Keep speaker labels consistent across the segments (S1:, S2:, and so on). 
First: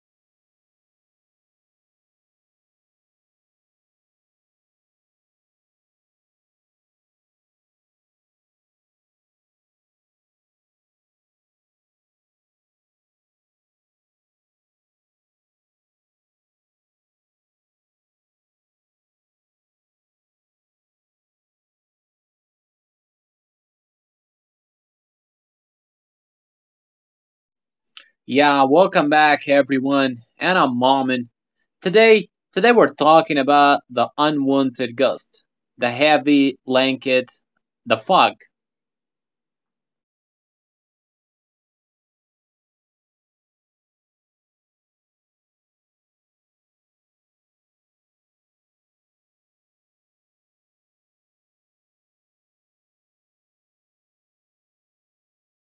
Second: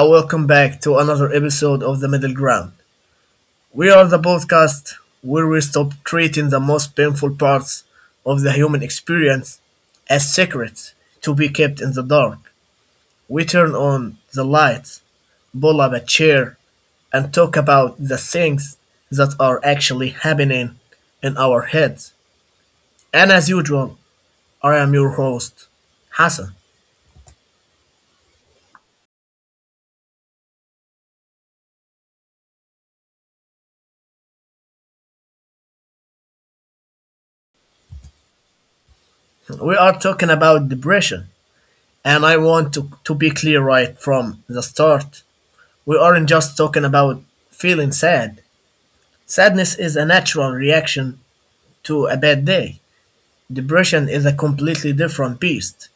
S1: and welcome back to another episode of The Middle Ground. We are the podcast where we stop treating the most painful parts of the human experience as secrets to be kept in the dark. We turn on the lights, pull up a chair, and talk about the things that are actually happening in our heads. And as usual, I am your host, Hassan.
S2: Yeah, welcome back everyone. And I'm Marmin. Today we're talking about the unwanted ghost, the heavy blanket, the fog.
S1: We are talking about depression, and I want to be clear right from the start. We aren't just talking about feeling sad. Sadness is a natural reaction to a bad day. Depression is a completely different beast.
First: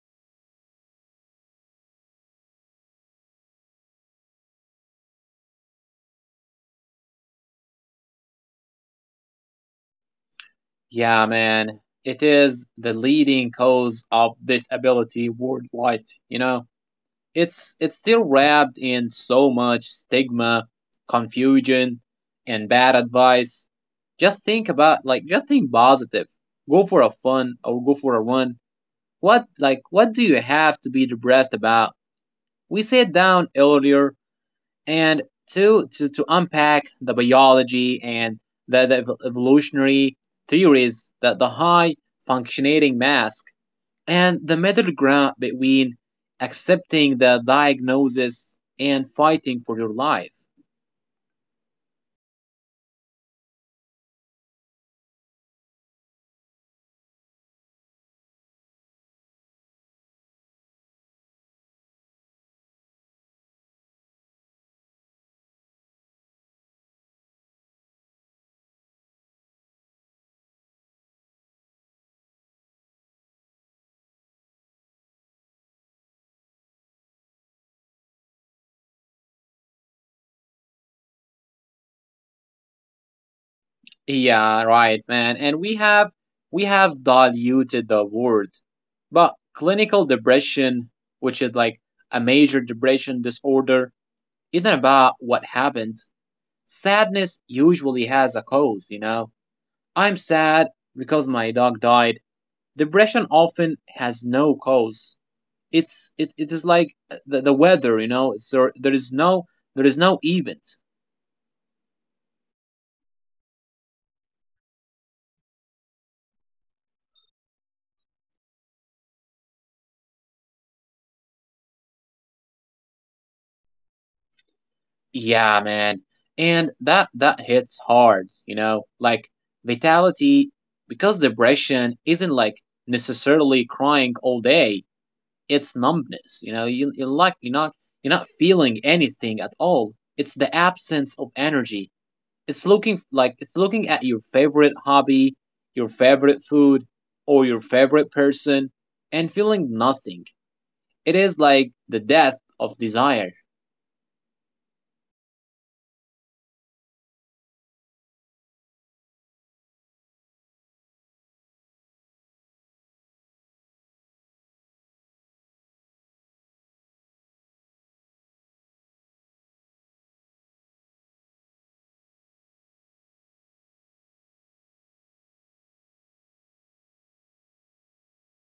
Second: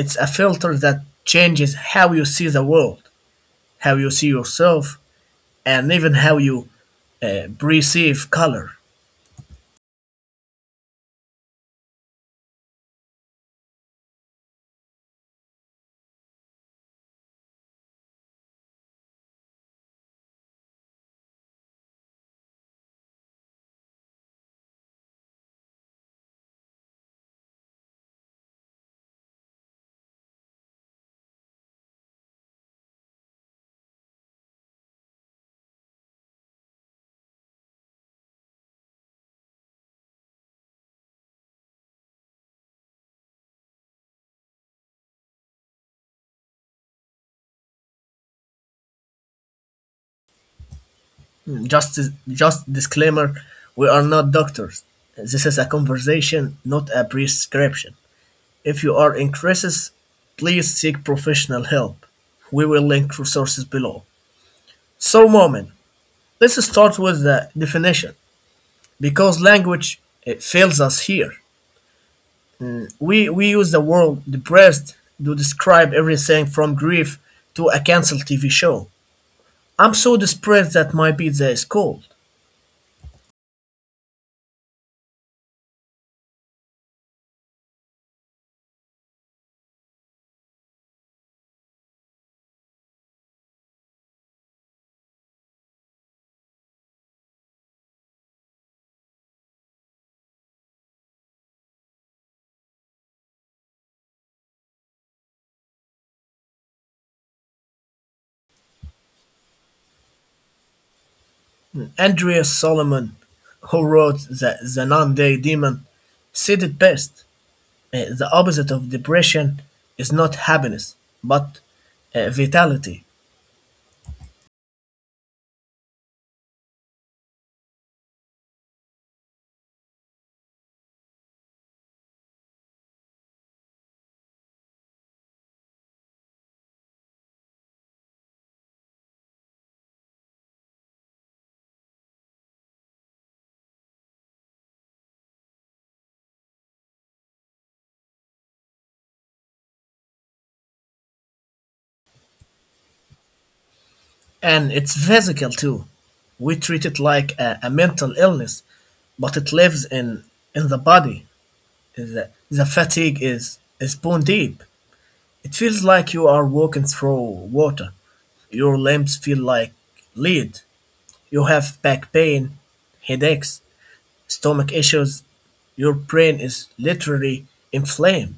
S1: It's a filter that changes how you see the world, how you see yourself, and even how you perceive color.
S2: Yeah, man. It is the leading cause of disability worldwide, you know. It's still wrapped in so much stigma, confusion, and bad advice. Just think about just think positive. Go for a fun or go for a run. What what do you have to be depressed about? We sat down earlier and to unpack the biology and the evolutionary theories, that the high functioning mask, and the middle ground between accepting the diagnosis and fighting for your life.
S1: Hmm, Just, just disclaimer, we are not doctors. This is a conversation, not a prescription. If you are in crisis, please seek professional help. We will link resources below. So, Moment, let's start with the definition because language, it fails us here. We use the word depressed to describe everything from grief to a canceled TV show. I'm so depressed that my pizza is cold.
S2: Yeah, right, man. And we have diluted the word. But clinical depression, which is like a major depression disorder, isn't about what happened. Sadness usually has a cause, you know. I'm sad because my dog died. Depression often has no cause. It is like the weather, you know. So there is no event.
S1: Andreas Solomon, who wrote the Non Day Demon, said it best. The opposite of depression is not happiness, but vitality.
S2: Yeah, man. And that hits hard, you know? Like vitality, because depression isn't like necessarily crying all day. It's numbness, you know? You're not feeling anything at all. It's the absence of energy. It's looking at your favorite hobby, your favorite food, or your favorite person and feeling nothing. It is like the death of desire.
S1: And it's physical too. We treat it like a mental illness, but it lives in the body. The fatigue is bone deep. It feels like you are walking through water. Your limbs feel like lead. You have back pain, headaches, stomach issues. Your brain is literally inflamed.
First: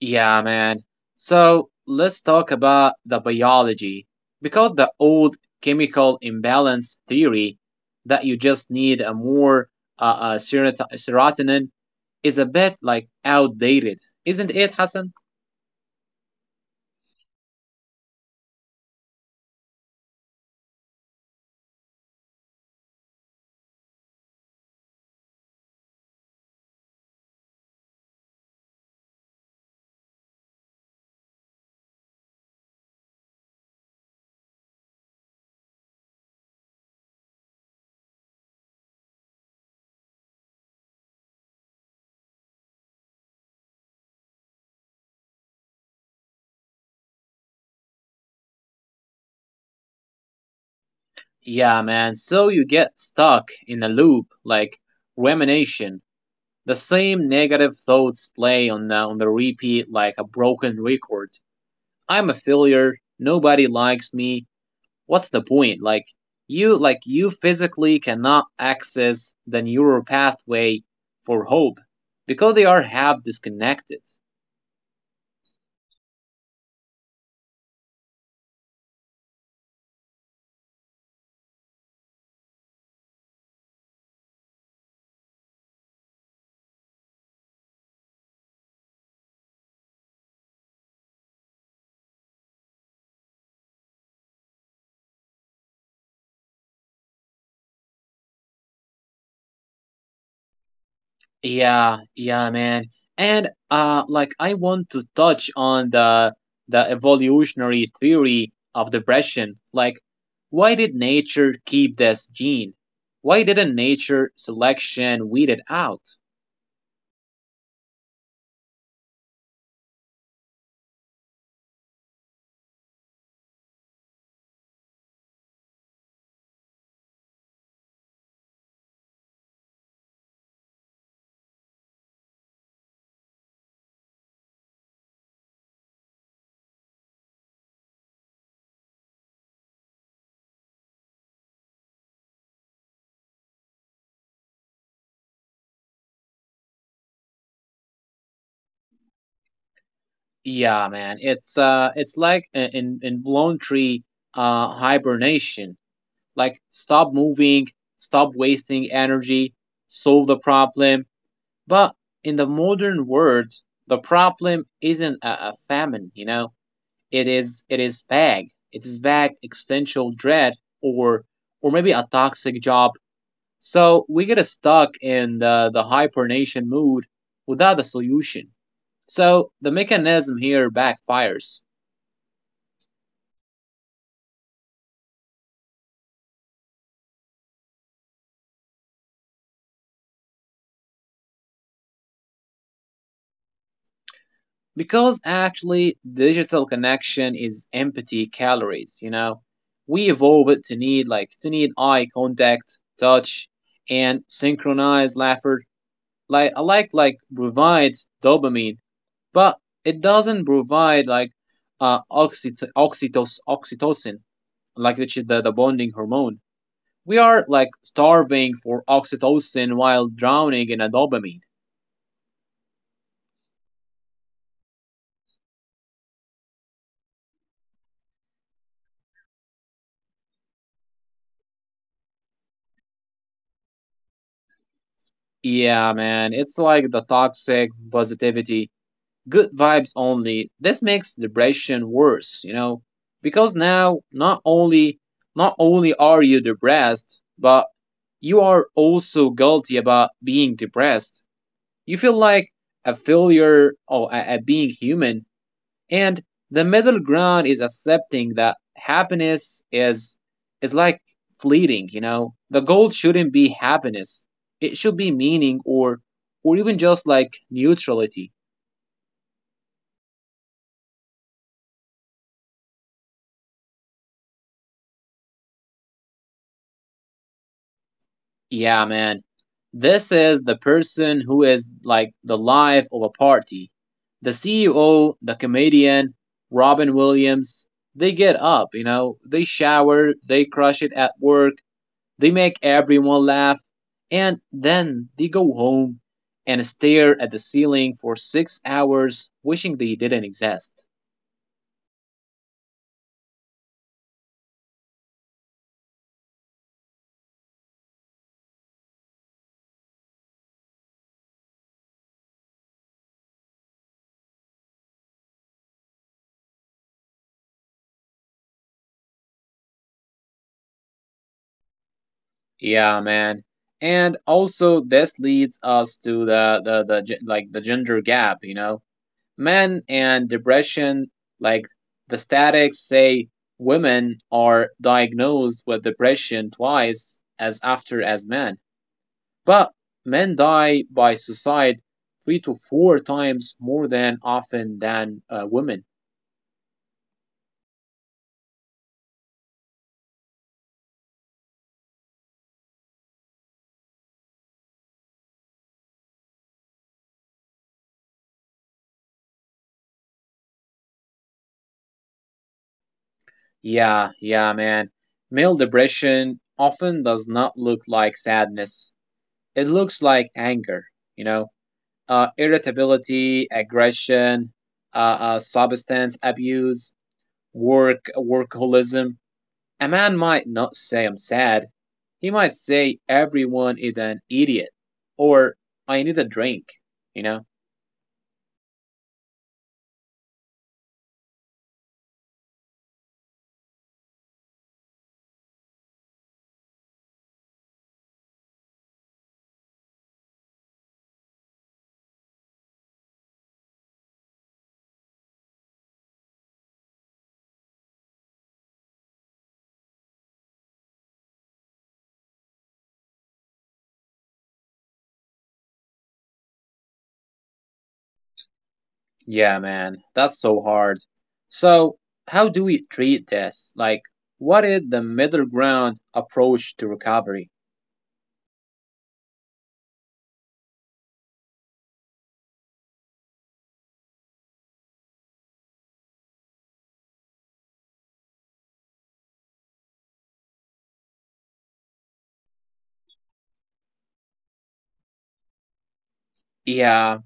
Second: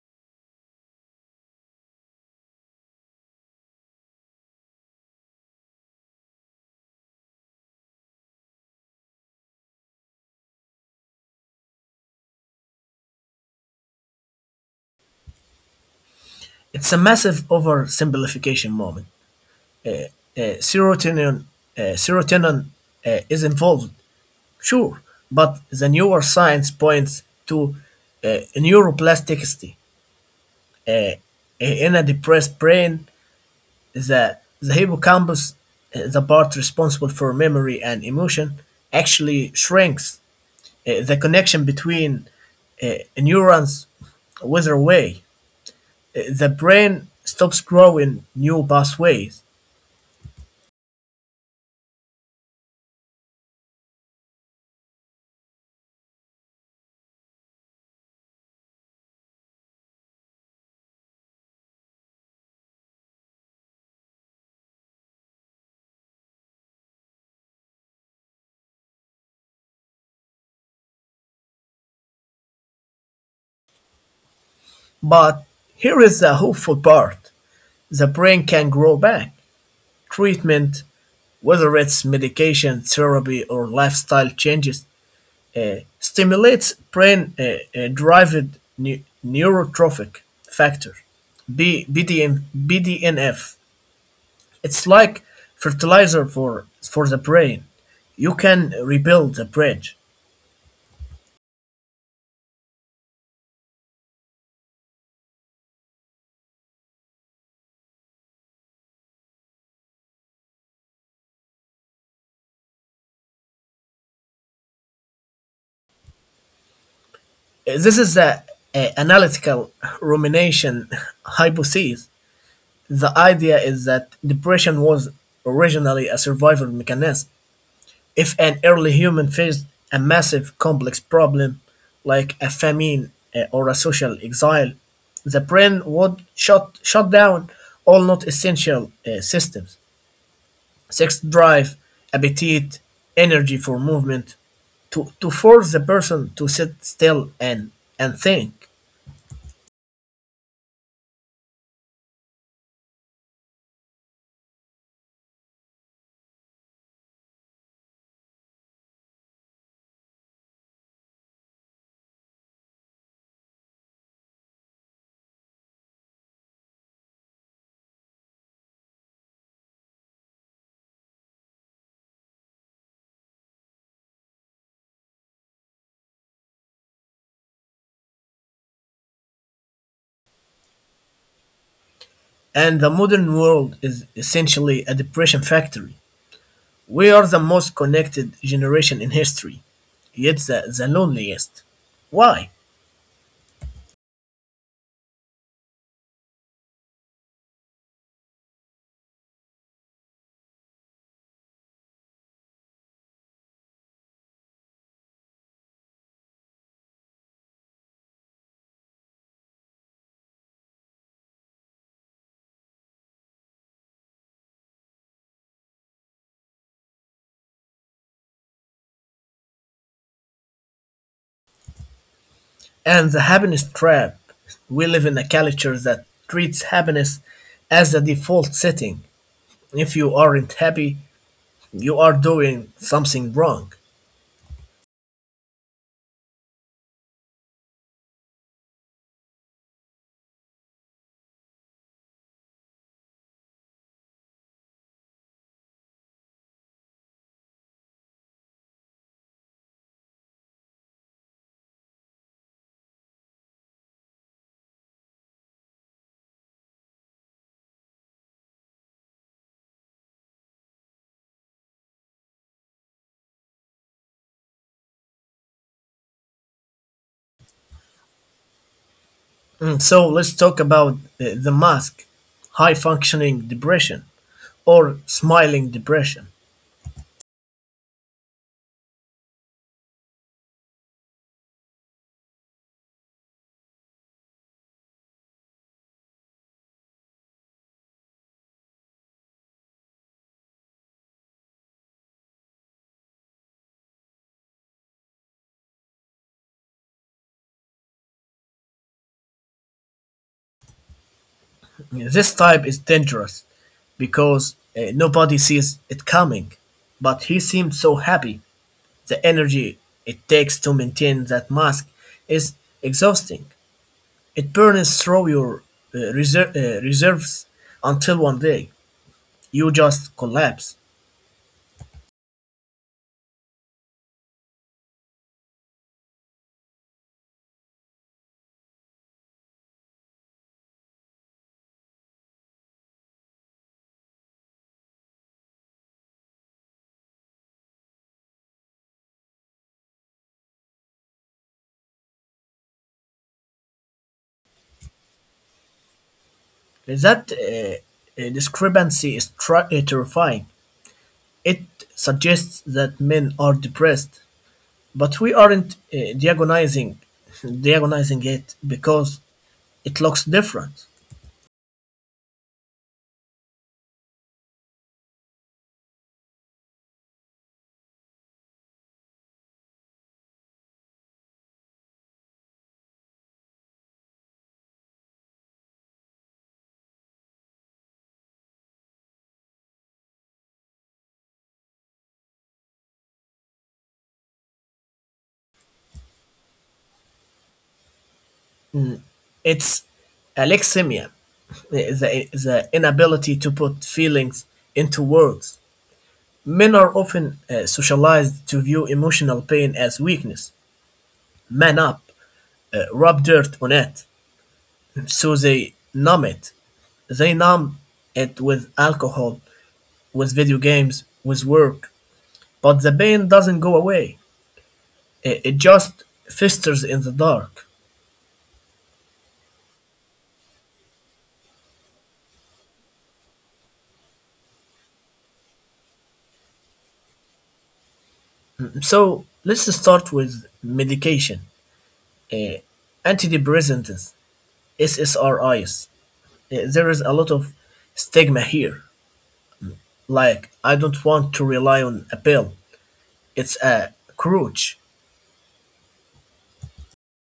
S2: Yeah, man. So let's talk about the biology, because the old chemical imbalance theory that you just need a more serotonin is a bit like outdated, isn't it, Hassan?
S1: It's a massive oversimplification, moment. Uh, serotonin, Serotonin is involved, sure, but the newer science points to neuroplasticity. Uh, in a depressed brain, the hippocampus, the part responsible for memory and emotion, actually shrinks. The connection between neurons withers away. The brain stops growing new pathways.
S2: Yeah, man. So you get stuck in a loop like rumination. The same negative thoughts play on the repeat like a broken record. I'm a failure. Nobody likes me. What's the point? You physically cannot access the neural pathway for hope because they are half disconnected.
S1: But here is the hopeful part: the brain can grow back. Treatment, whether it's medication, therapy, or lifestyle changes, stimulates brain derived neurotrophic factor, BDNF. It's like fertilizer for the brain. You can rebuild the bridge.
S2: Yeah, yeah, man. And like I want to touch on the evolutionary theory of depression. Like why did nature keep this gene? Why didn't nature selection weed it out?
S1: This is the analytical rumination hypothesis. The idea is that depression was originally a survival mechanism. If an early human faced a massive complex problem like a famine or a social exile, the brain would shut down all not essential systems: sex drive, appetite, energy for movement, to force the person to sit still and think.
S2: Yeah, man. It's like an involuntary hibernation. Like stop moving, stop wasting energy, solve the problem. But in the modern world, the problem isn't a famine, you know. It is vague existential dread or or maybe a toxic job. So we get stuck in the hibernation mood without a solution. So the mechanism here backfires.
S1: And the modern world is essentially a depression factory. We are the most connected generation in history, yet the loneliest. Why?
S2: Because actually, digital connection is empty calories, you know? We evolve it to need eye contact, touch, and synchronized laughter. Like I like provides dopamine, but it doesn't provide like oxytocin, which is the bonding hormone. We are like starving for oxytocin while drowning in a dopamine.
S1: And the happiness trap. We live in a culture that treats happiness as the default setting. If you aren't happy, you are doing something wrong.
S2: Yeah, man, it's like the toxic positivity, good vibes only. This makes depression worse, you know, because now not only not only are you depressed, but you are also guilty about being depressed. You feel like a failure or at being human, and the middle ground is accepting that happiness is like fleeting, you know. The goal shouldn't be happiness, it should be meaning, or even just like neutrality.
S1: So let's talk about the mask, high functioning depression, or smiling depression.
S2: Yeah, man, this is the person who is like the life of a party, the CEO, the comedian, Robin Williams. They get up, you know, they shower, they crush it at work. They make everyone laugh, and then they go home and stare at the ceiling for 6 hours, wishing they didn't exist.
S1: This type is dangerous because nobody sees it coming, but he seemed so happy. The energy it takes to maintain that mask is exhausting. It burns through your reserves until one day you just collapse.
S2: Yeah, man. And also, this leads us to the gender gap. You know, men and depression. Like the statics say, women are diagnosed with depression twice as after as men. But men die by suicide three to four times more than often than women.
S1: That discrepancy is terrifying. It suggests that men are depressed, but we aren't diagonizing, diagonizing it because it looks different.
S2: Yeah, yeah, man. Male depression often does not look like sadness. It looks like anger, you know, irritability, aggression, substance abuse, workaholism. A man might not say I'm sad. He might say everyone is an idiot, or I need a drink, you know.
S1: It's alexithymia, the inability to put feelings into words. Men are often socialized to view emotional pain as weakness. Man up, rub dirt on it. So they numb it. They numb it with alcohol, with video games, with work. But the pain doesn't go away, it just festers in the dark.
S2: Yeah, man, that's so hard. So, how do we treat this? Like, what is the middle ground approach to recovery?
S1: So let's start with medication. Uh, Antidepressants, SSRIs. There is a lot of stigma here. Like, I don't want to rely on a pill. It's a crutch.
S2: Yeah,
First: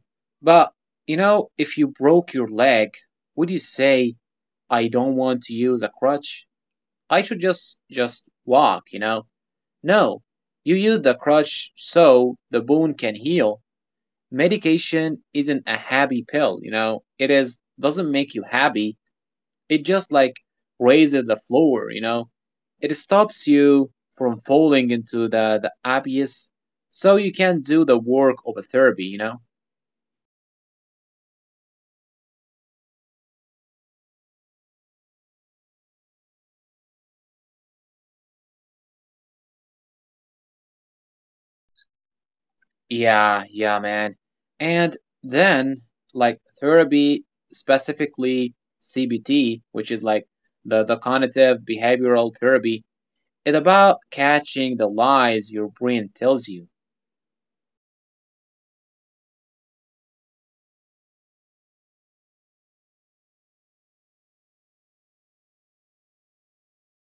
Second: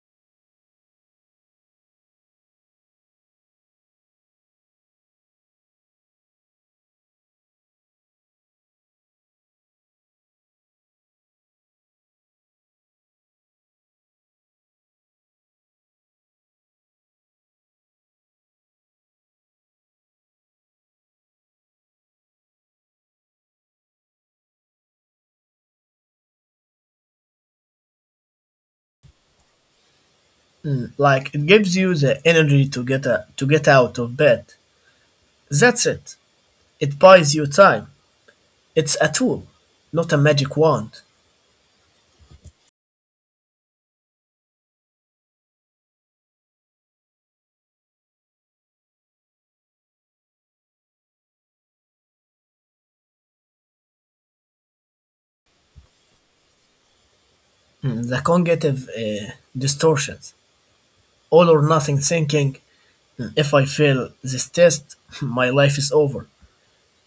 S2: but you know, if you broke your leg, would you say, I don't want to use a crutch? I should just walk, you know? No, you use the crutch so the bone can heal. Medication isn't a happy pill, you know? It is, doesn't make you happy. It just like raises the floor, you know? It stops you from falling into the abyss, so you can do the work of a therapy, you know?
S1: Like it gives you the energy to get out of bed. That's it. It buys you time. It's a tool, not a magic wand.
S2: Yeah, yeah, man. And then, like, therapy, specifically CBT, which is like the cognitive behavioral therapy, is about catching the lies your brain tells you.
S1: The cognitive distortions, all or nothing thinking. If I fail this test, my life is over.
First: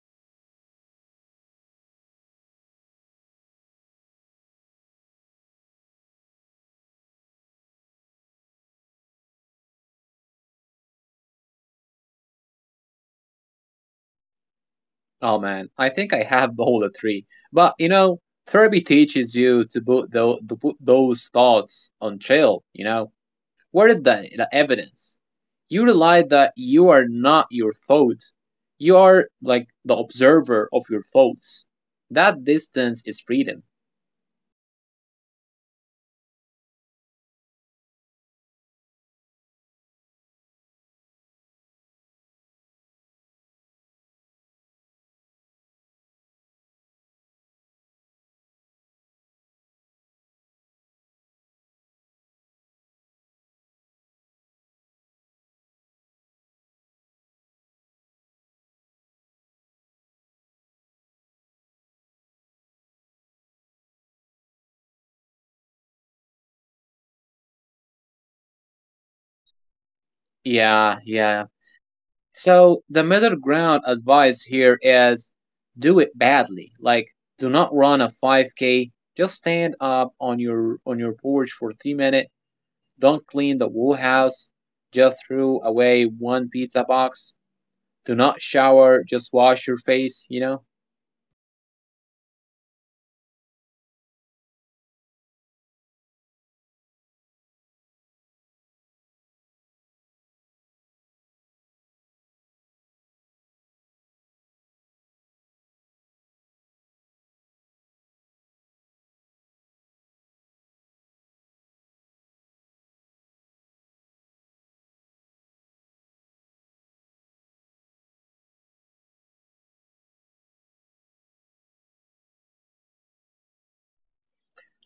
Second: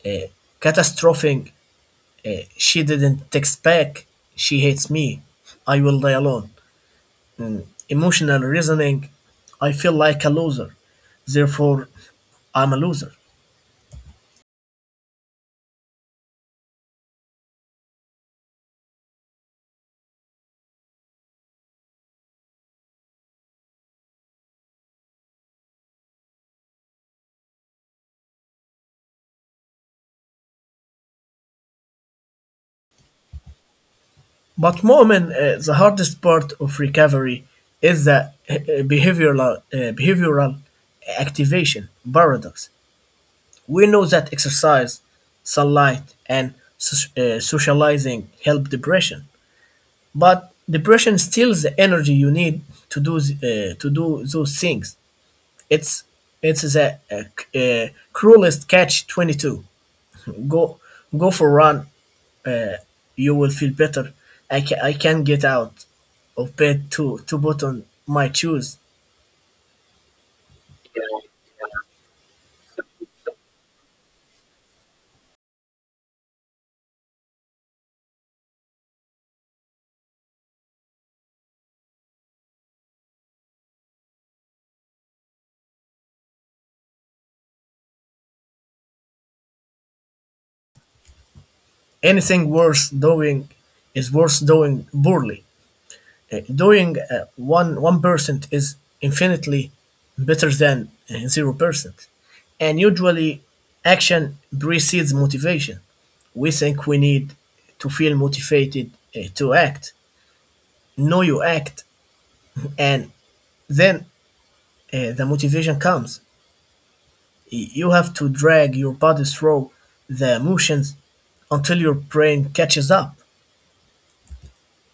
S1: Uh, Catastrophing. She didn't text back. She hates me. I will die alone. Mm. Emotional reasoning: I feel like a loser, therefore, I'm a loser.
S2: Oh man, I think I have all the three. But you know, therapy teaches you to put those thoughts on chill. You know, where did the evidence? You realize that you are not your thought. You are like the observer of your thoughts. That distance is freedom.
S1: But, Mu'min, the hardest part of recovery is the behavioral activation paradox. We know that exercise, sunlight, and socializing help depression, but depression steals the energy you need to do those things. It's, it's the cruelest catch 22. Go go for a run. Uh, you will feel better. I can't get out of bed to put on my shoes.
S2: Yeah, yeah. So the middle ground advice here is do it badly. Like do not run a 5K. Just stand up on your porch for 3 minutes. Don't clean the whole house. Just throw away one pizza box. Do not shower. Just wash your face. You know.
S1: Anything worth doing is worth doing poorly. Doing one one percent is infinitely better than zero percent. And usually, action precedes motivation. We think we need to feel motivated to act. No, you act, and then the motivation comes. You have to drag your body through the motions until your brain catches up.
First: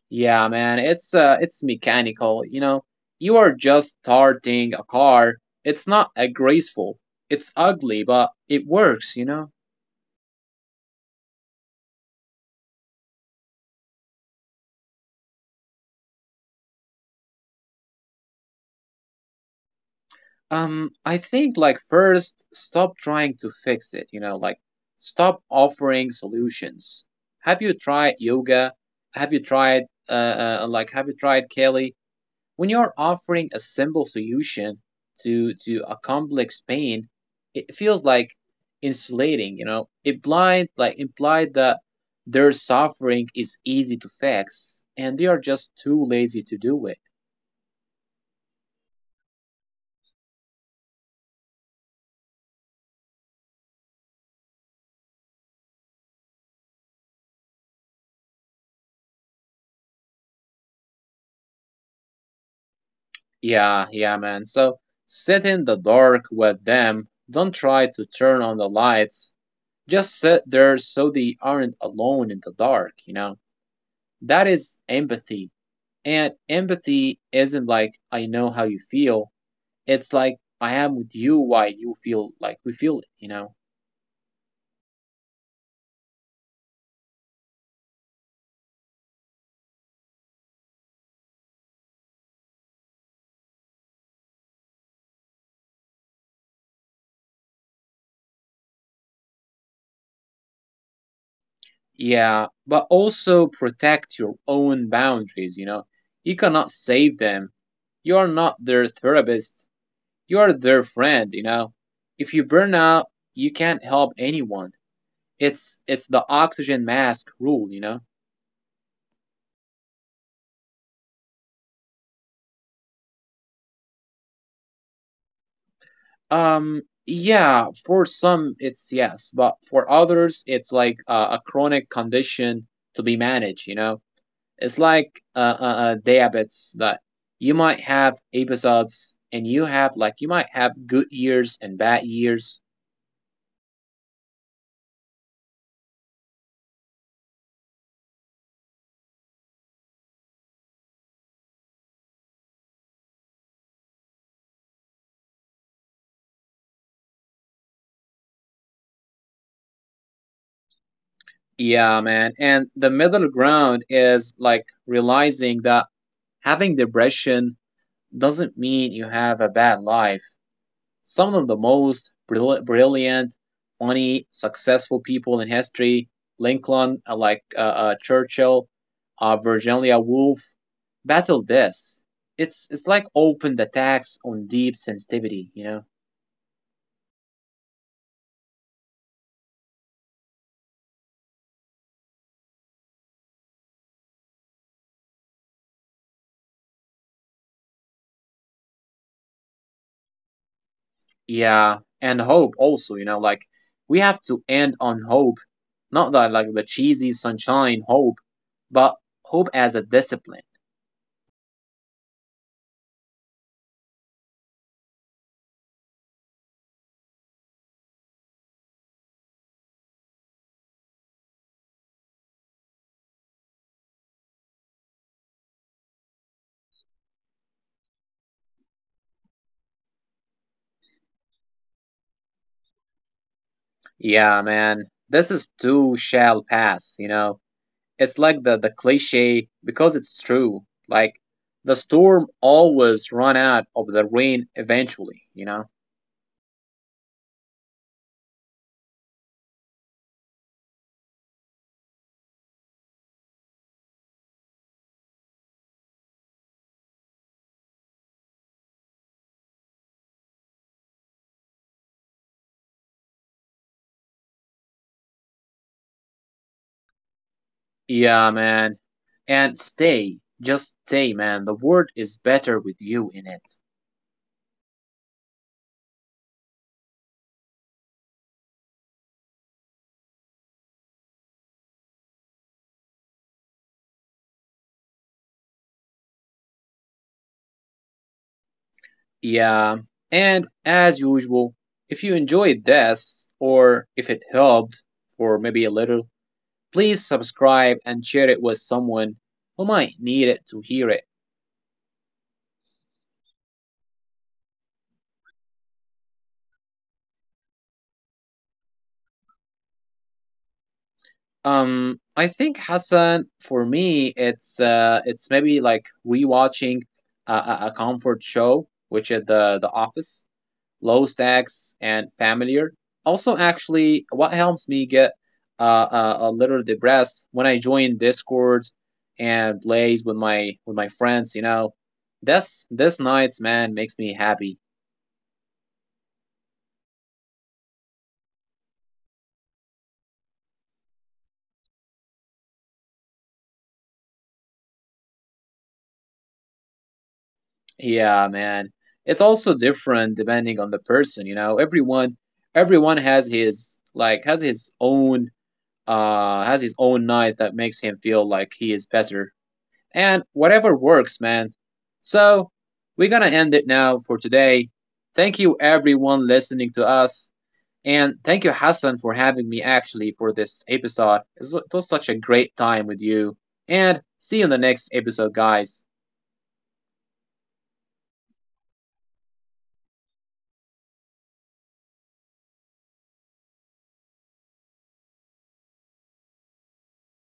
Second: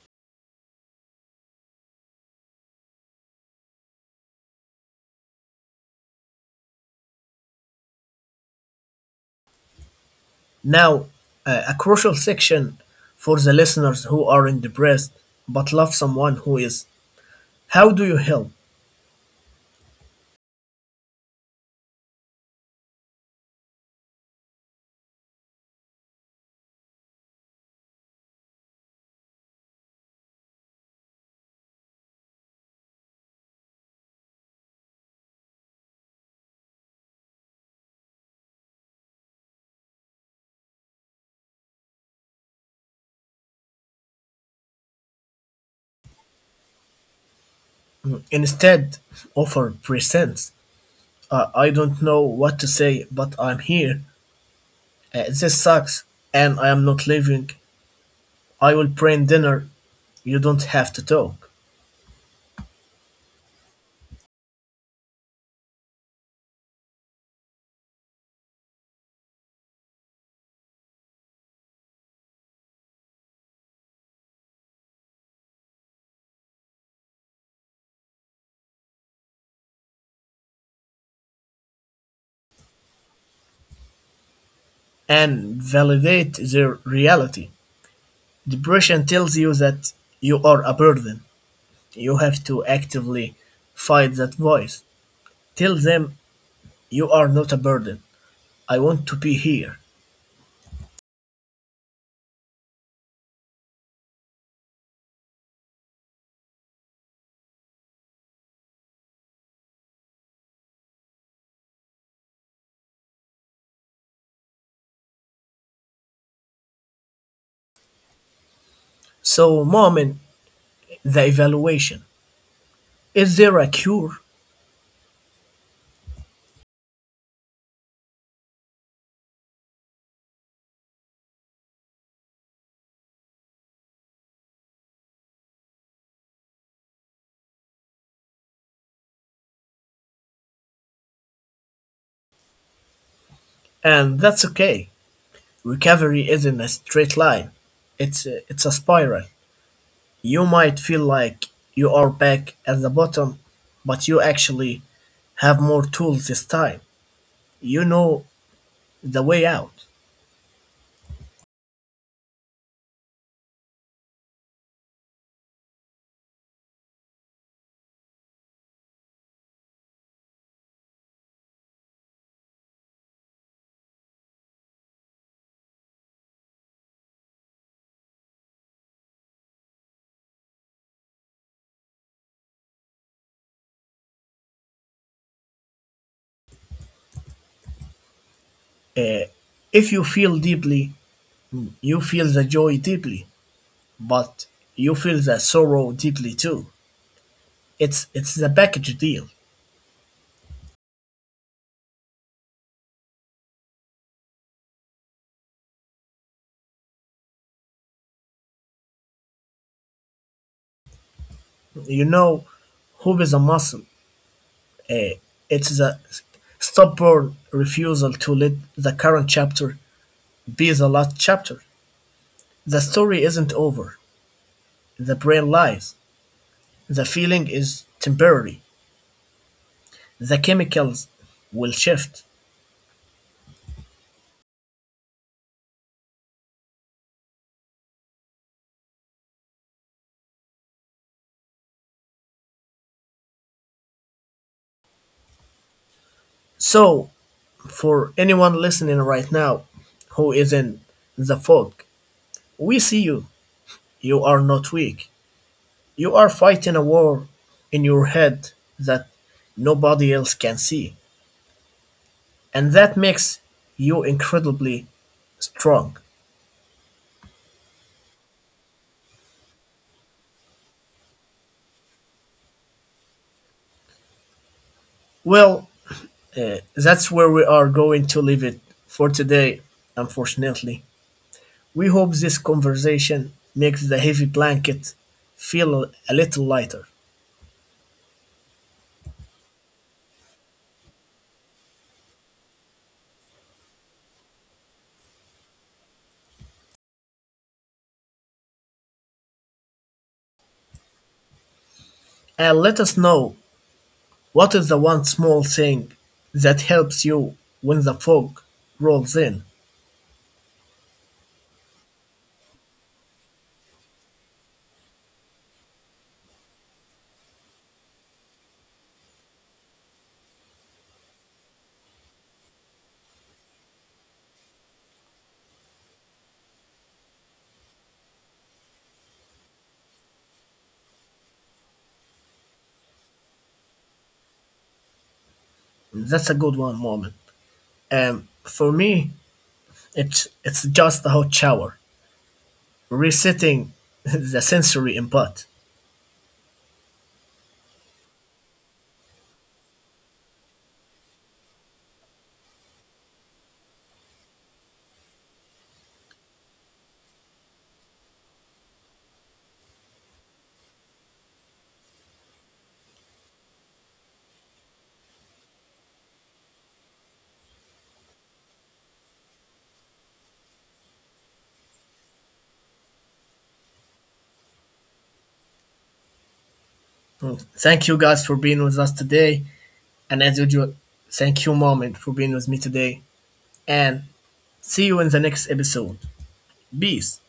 S2: Yeah, man. It's mechanical. You know. You are just starting a car. It's not a graceful. It's ugly, but it works. You know.
S1: Now, a crucial section for the listeners who aren't depressed but love someone who is. How do you help?
S2: I think first, stop trying to fix it. You know, like stop offering solutions. Have you tried yoga? Have you tried have you tried Kelly? When you're offering a simple solution to a complex pain, it feels like insulating. You know, it blind like implied that their suffering is easy to fix, and they are just too lazy to do it.
S1: Instead, offer presents. I don't know what to say, but I'm here. This sucks, and I am not leaving. I will bring dinner, you don't have to talk.
S2: Yeah, yeah, man. So sit in the dark with them. Don't try to turn on the lights. Just sit there so they aren't alone in the dark. You know, that is empathy. And empathy isn't like I know how you feel. It's like I am with you while you feel like we feel it, you know?
S1: And validate their reality. Depression tells you that you are a burden. You have to actively fight that voice. Tell them you are not a burden. I want to be here.
S2: Yeah, but also protect your own boundaries, you know? You cannot save them. You are not their therapist, you are their friend, you know? If you burn out, you can't help anyone. It's the oxygen mask rule, you know?
S1: So, mom, in the evaluation, is there a cure?
S2: Yeah, for some it's yes, but for others it's like a chronic condition to be managed, you know? It's like diabetes, that you might have episodes, and you might have good years and bad years.
S1: And that's okay. Recovery isn't a straight line, it's a spiral. You might feel like you are back at the bottom, but you actually have more tools this time. You know the way out.
S2: Yeah, man. And the middle ground is like realizing that having depression doesn't mean you have a bad life. Some of the most brilliant, funny, successful people in history, Lincoln, Churchill, Virginia Woolf, battled this. It's like open attacks on deep sensitivity, you know.
S1: Uh, if you feel deeply, you feel the joy deeply, but you feel the sorrow deeply too. It's the package deal.
S2: Yeah, and hope also, you know, like we have to end on hope, not that like the cheesy sunshine hope, but hope as a discipline.
S1: You know, hope is a muscle. Eh, it's the stubborn refusal to let the current chapter be the last chapter. The story isn't over. The brain lies. The feeling is temporary. The chemicals will shift.
S2: Yeah, man, this is too shall pass, you know. It's like the cliche because it's true. Like the storm always run out of the rain eventually, you know?
S1: So, for anyone listening right now who is in the fog, we see you. You are not weak. You are fighting a war in your head that nobody else can see, and that makes you incredibly strong.
S2: Yeah, man. And just stay, man. The world is better with you in it.
S1: Well, that's where we are going to leave it for today, unfortunately. We hope this conversation makes the heavy blanket feel a little lighter.
S2: Yeah. And as usual, if you enjoyed this, or if it helped or maybe a little, please subscribe and share it with someone who might need it to hear it.
S1: And let us know, what is the one small thing that helps you when the fog rolls in?
S2: I think Hassan, for me, it's maybe like rewatching a comfort show, which is The Office, low stakes and familiar. Also, actually, what helps me get a little depressed when I join Discord and plays with my friends. You know, this nights man makes me happy.
S1: That's a good one, moment. For me, it's just a hot shower, resetting the sensory input.
S2: Yeah, man. It's also different depending on the person, you know. Everyone has his like has his own night that makes him feel like he is better. And whatever works, man. So, we're going to end it now for today. Thank you everyone listening to us, and thank you Hassan for having me actually for this episode. It was such a great time with you. And see you in the next episode, guys.
S1: Mm. Thank you guys for being with us today, and as usual, thank you, Moment, for being with me today, and see you in the next episode. Peace.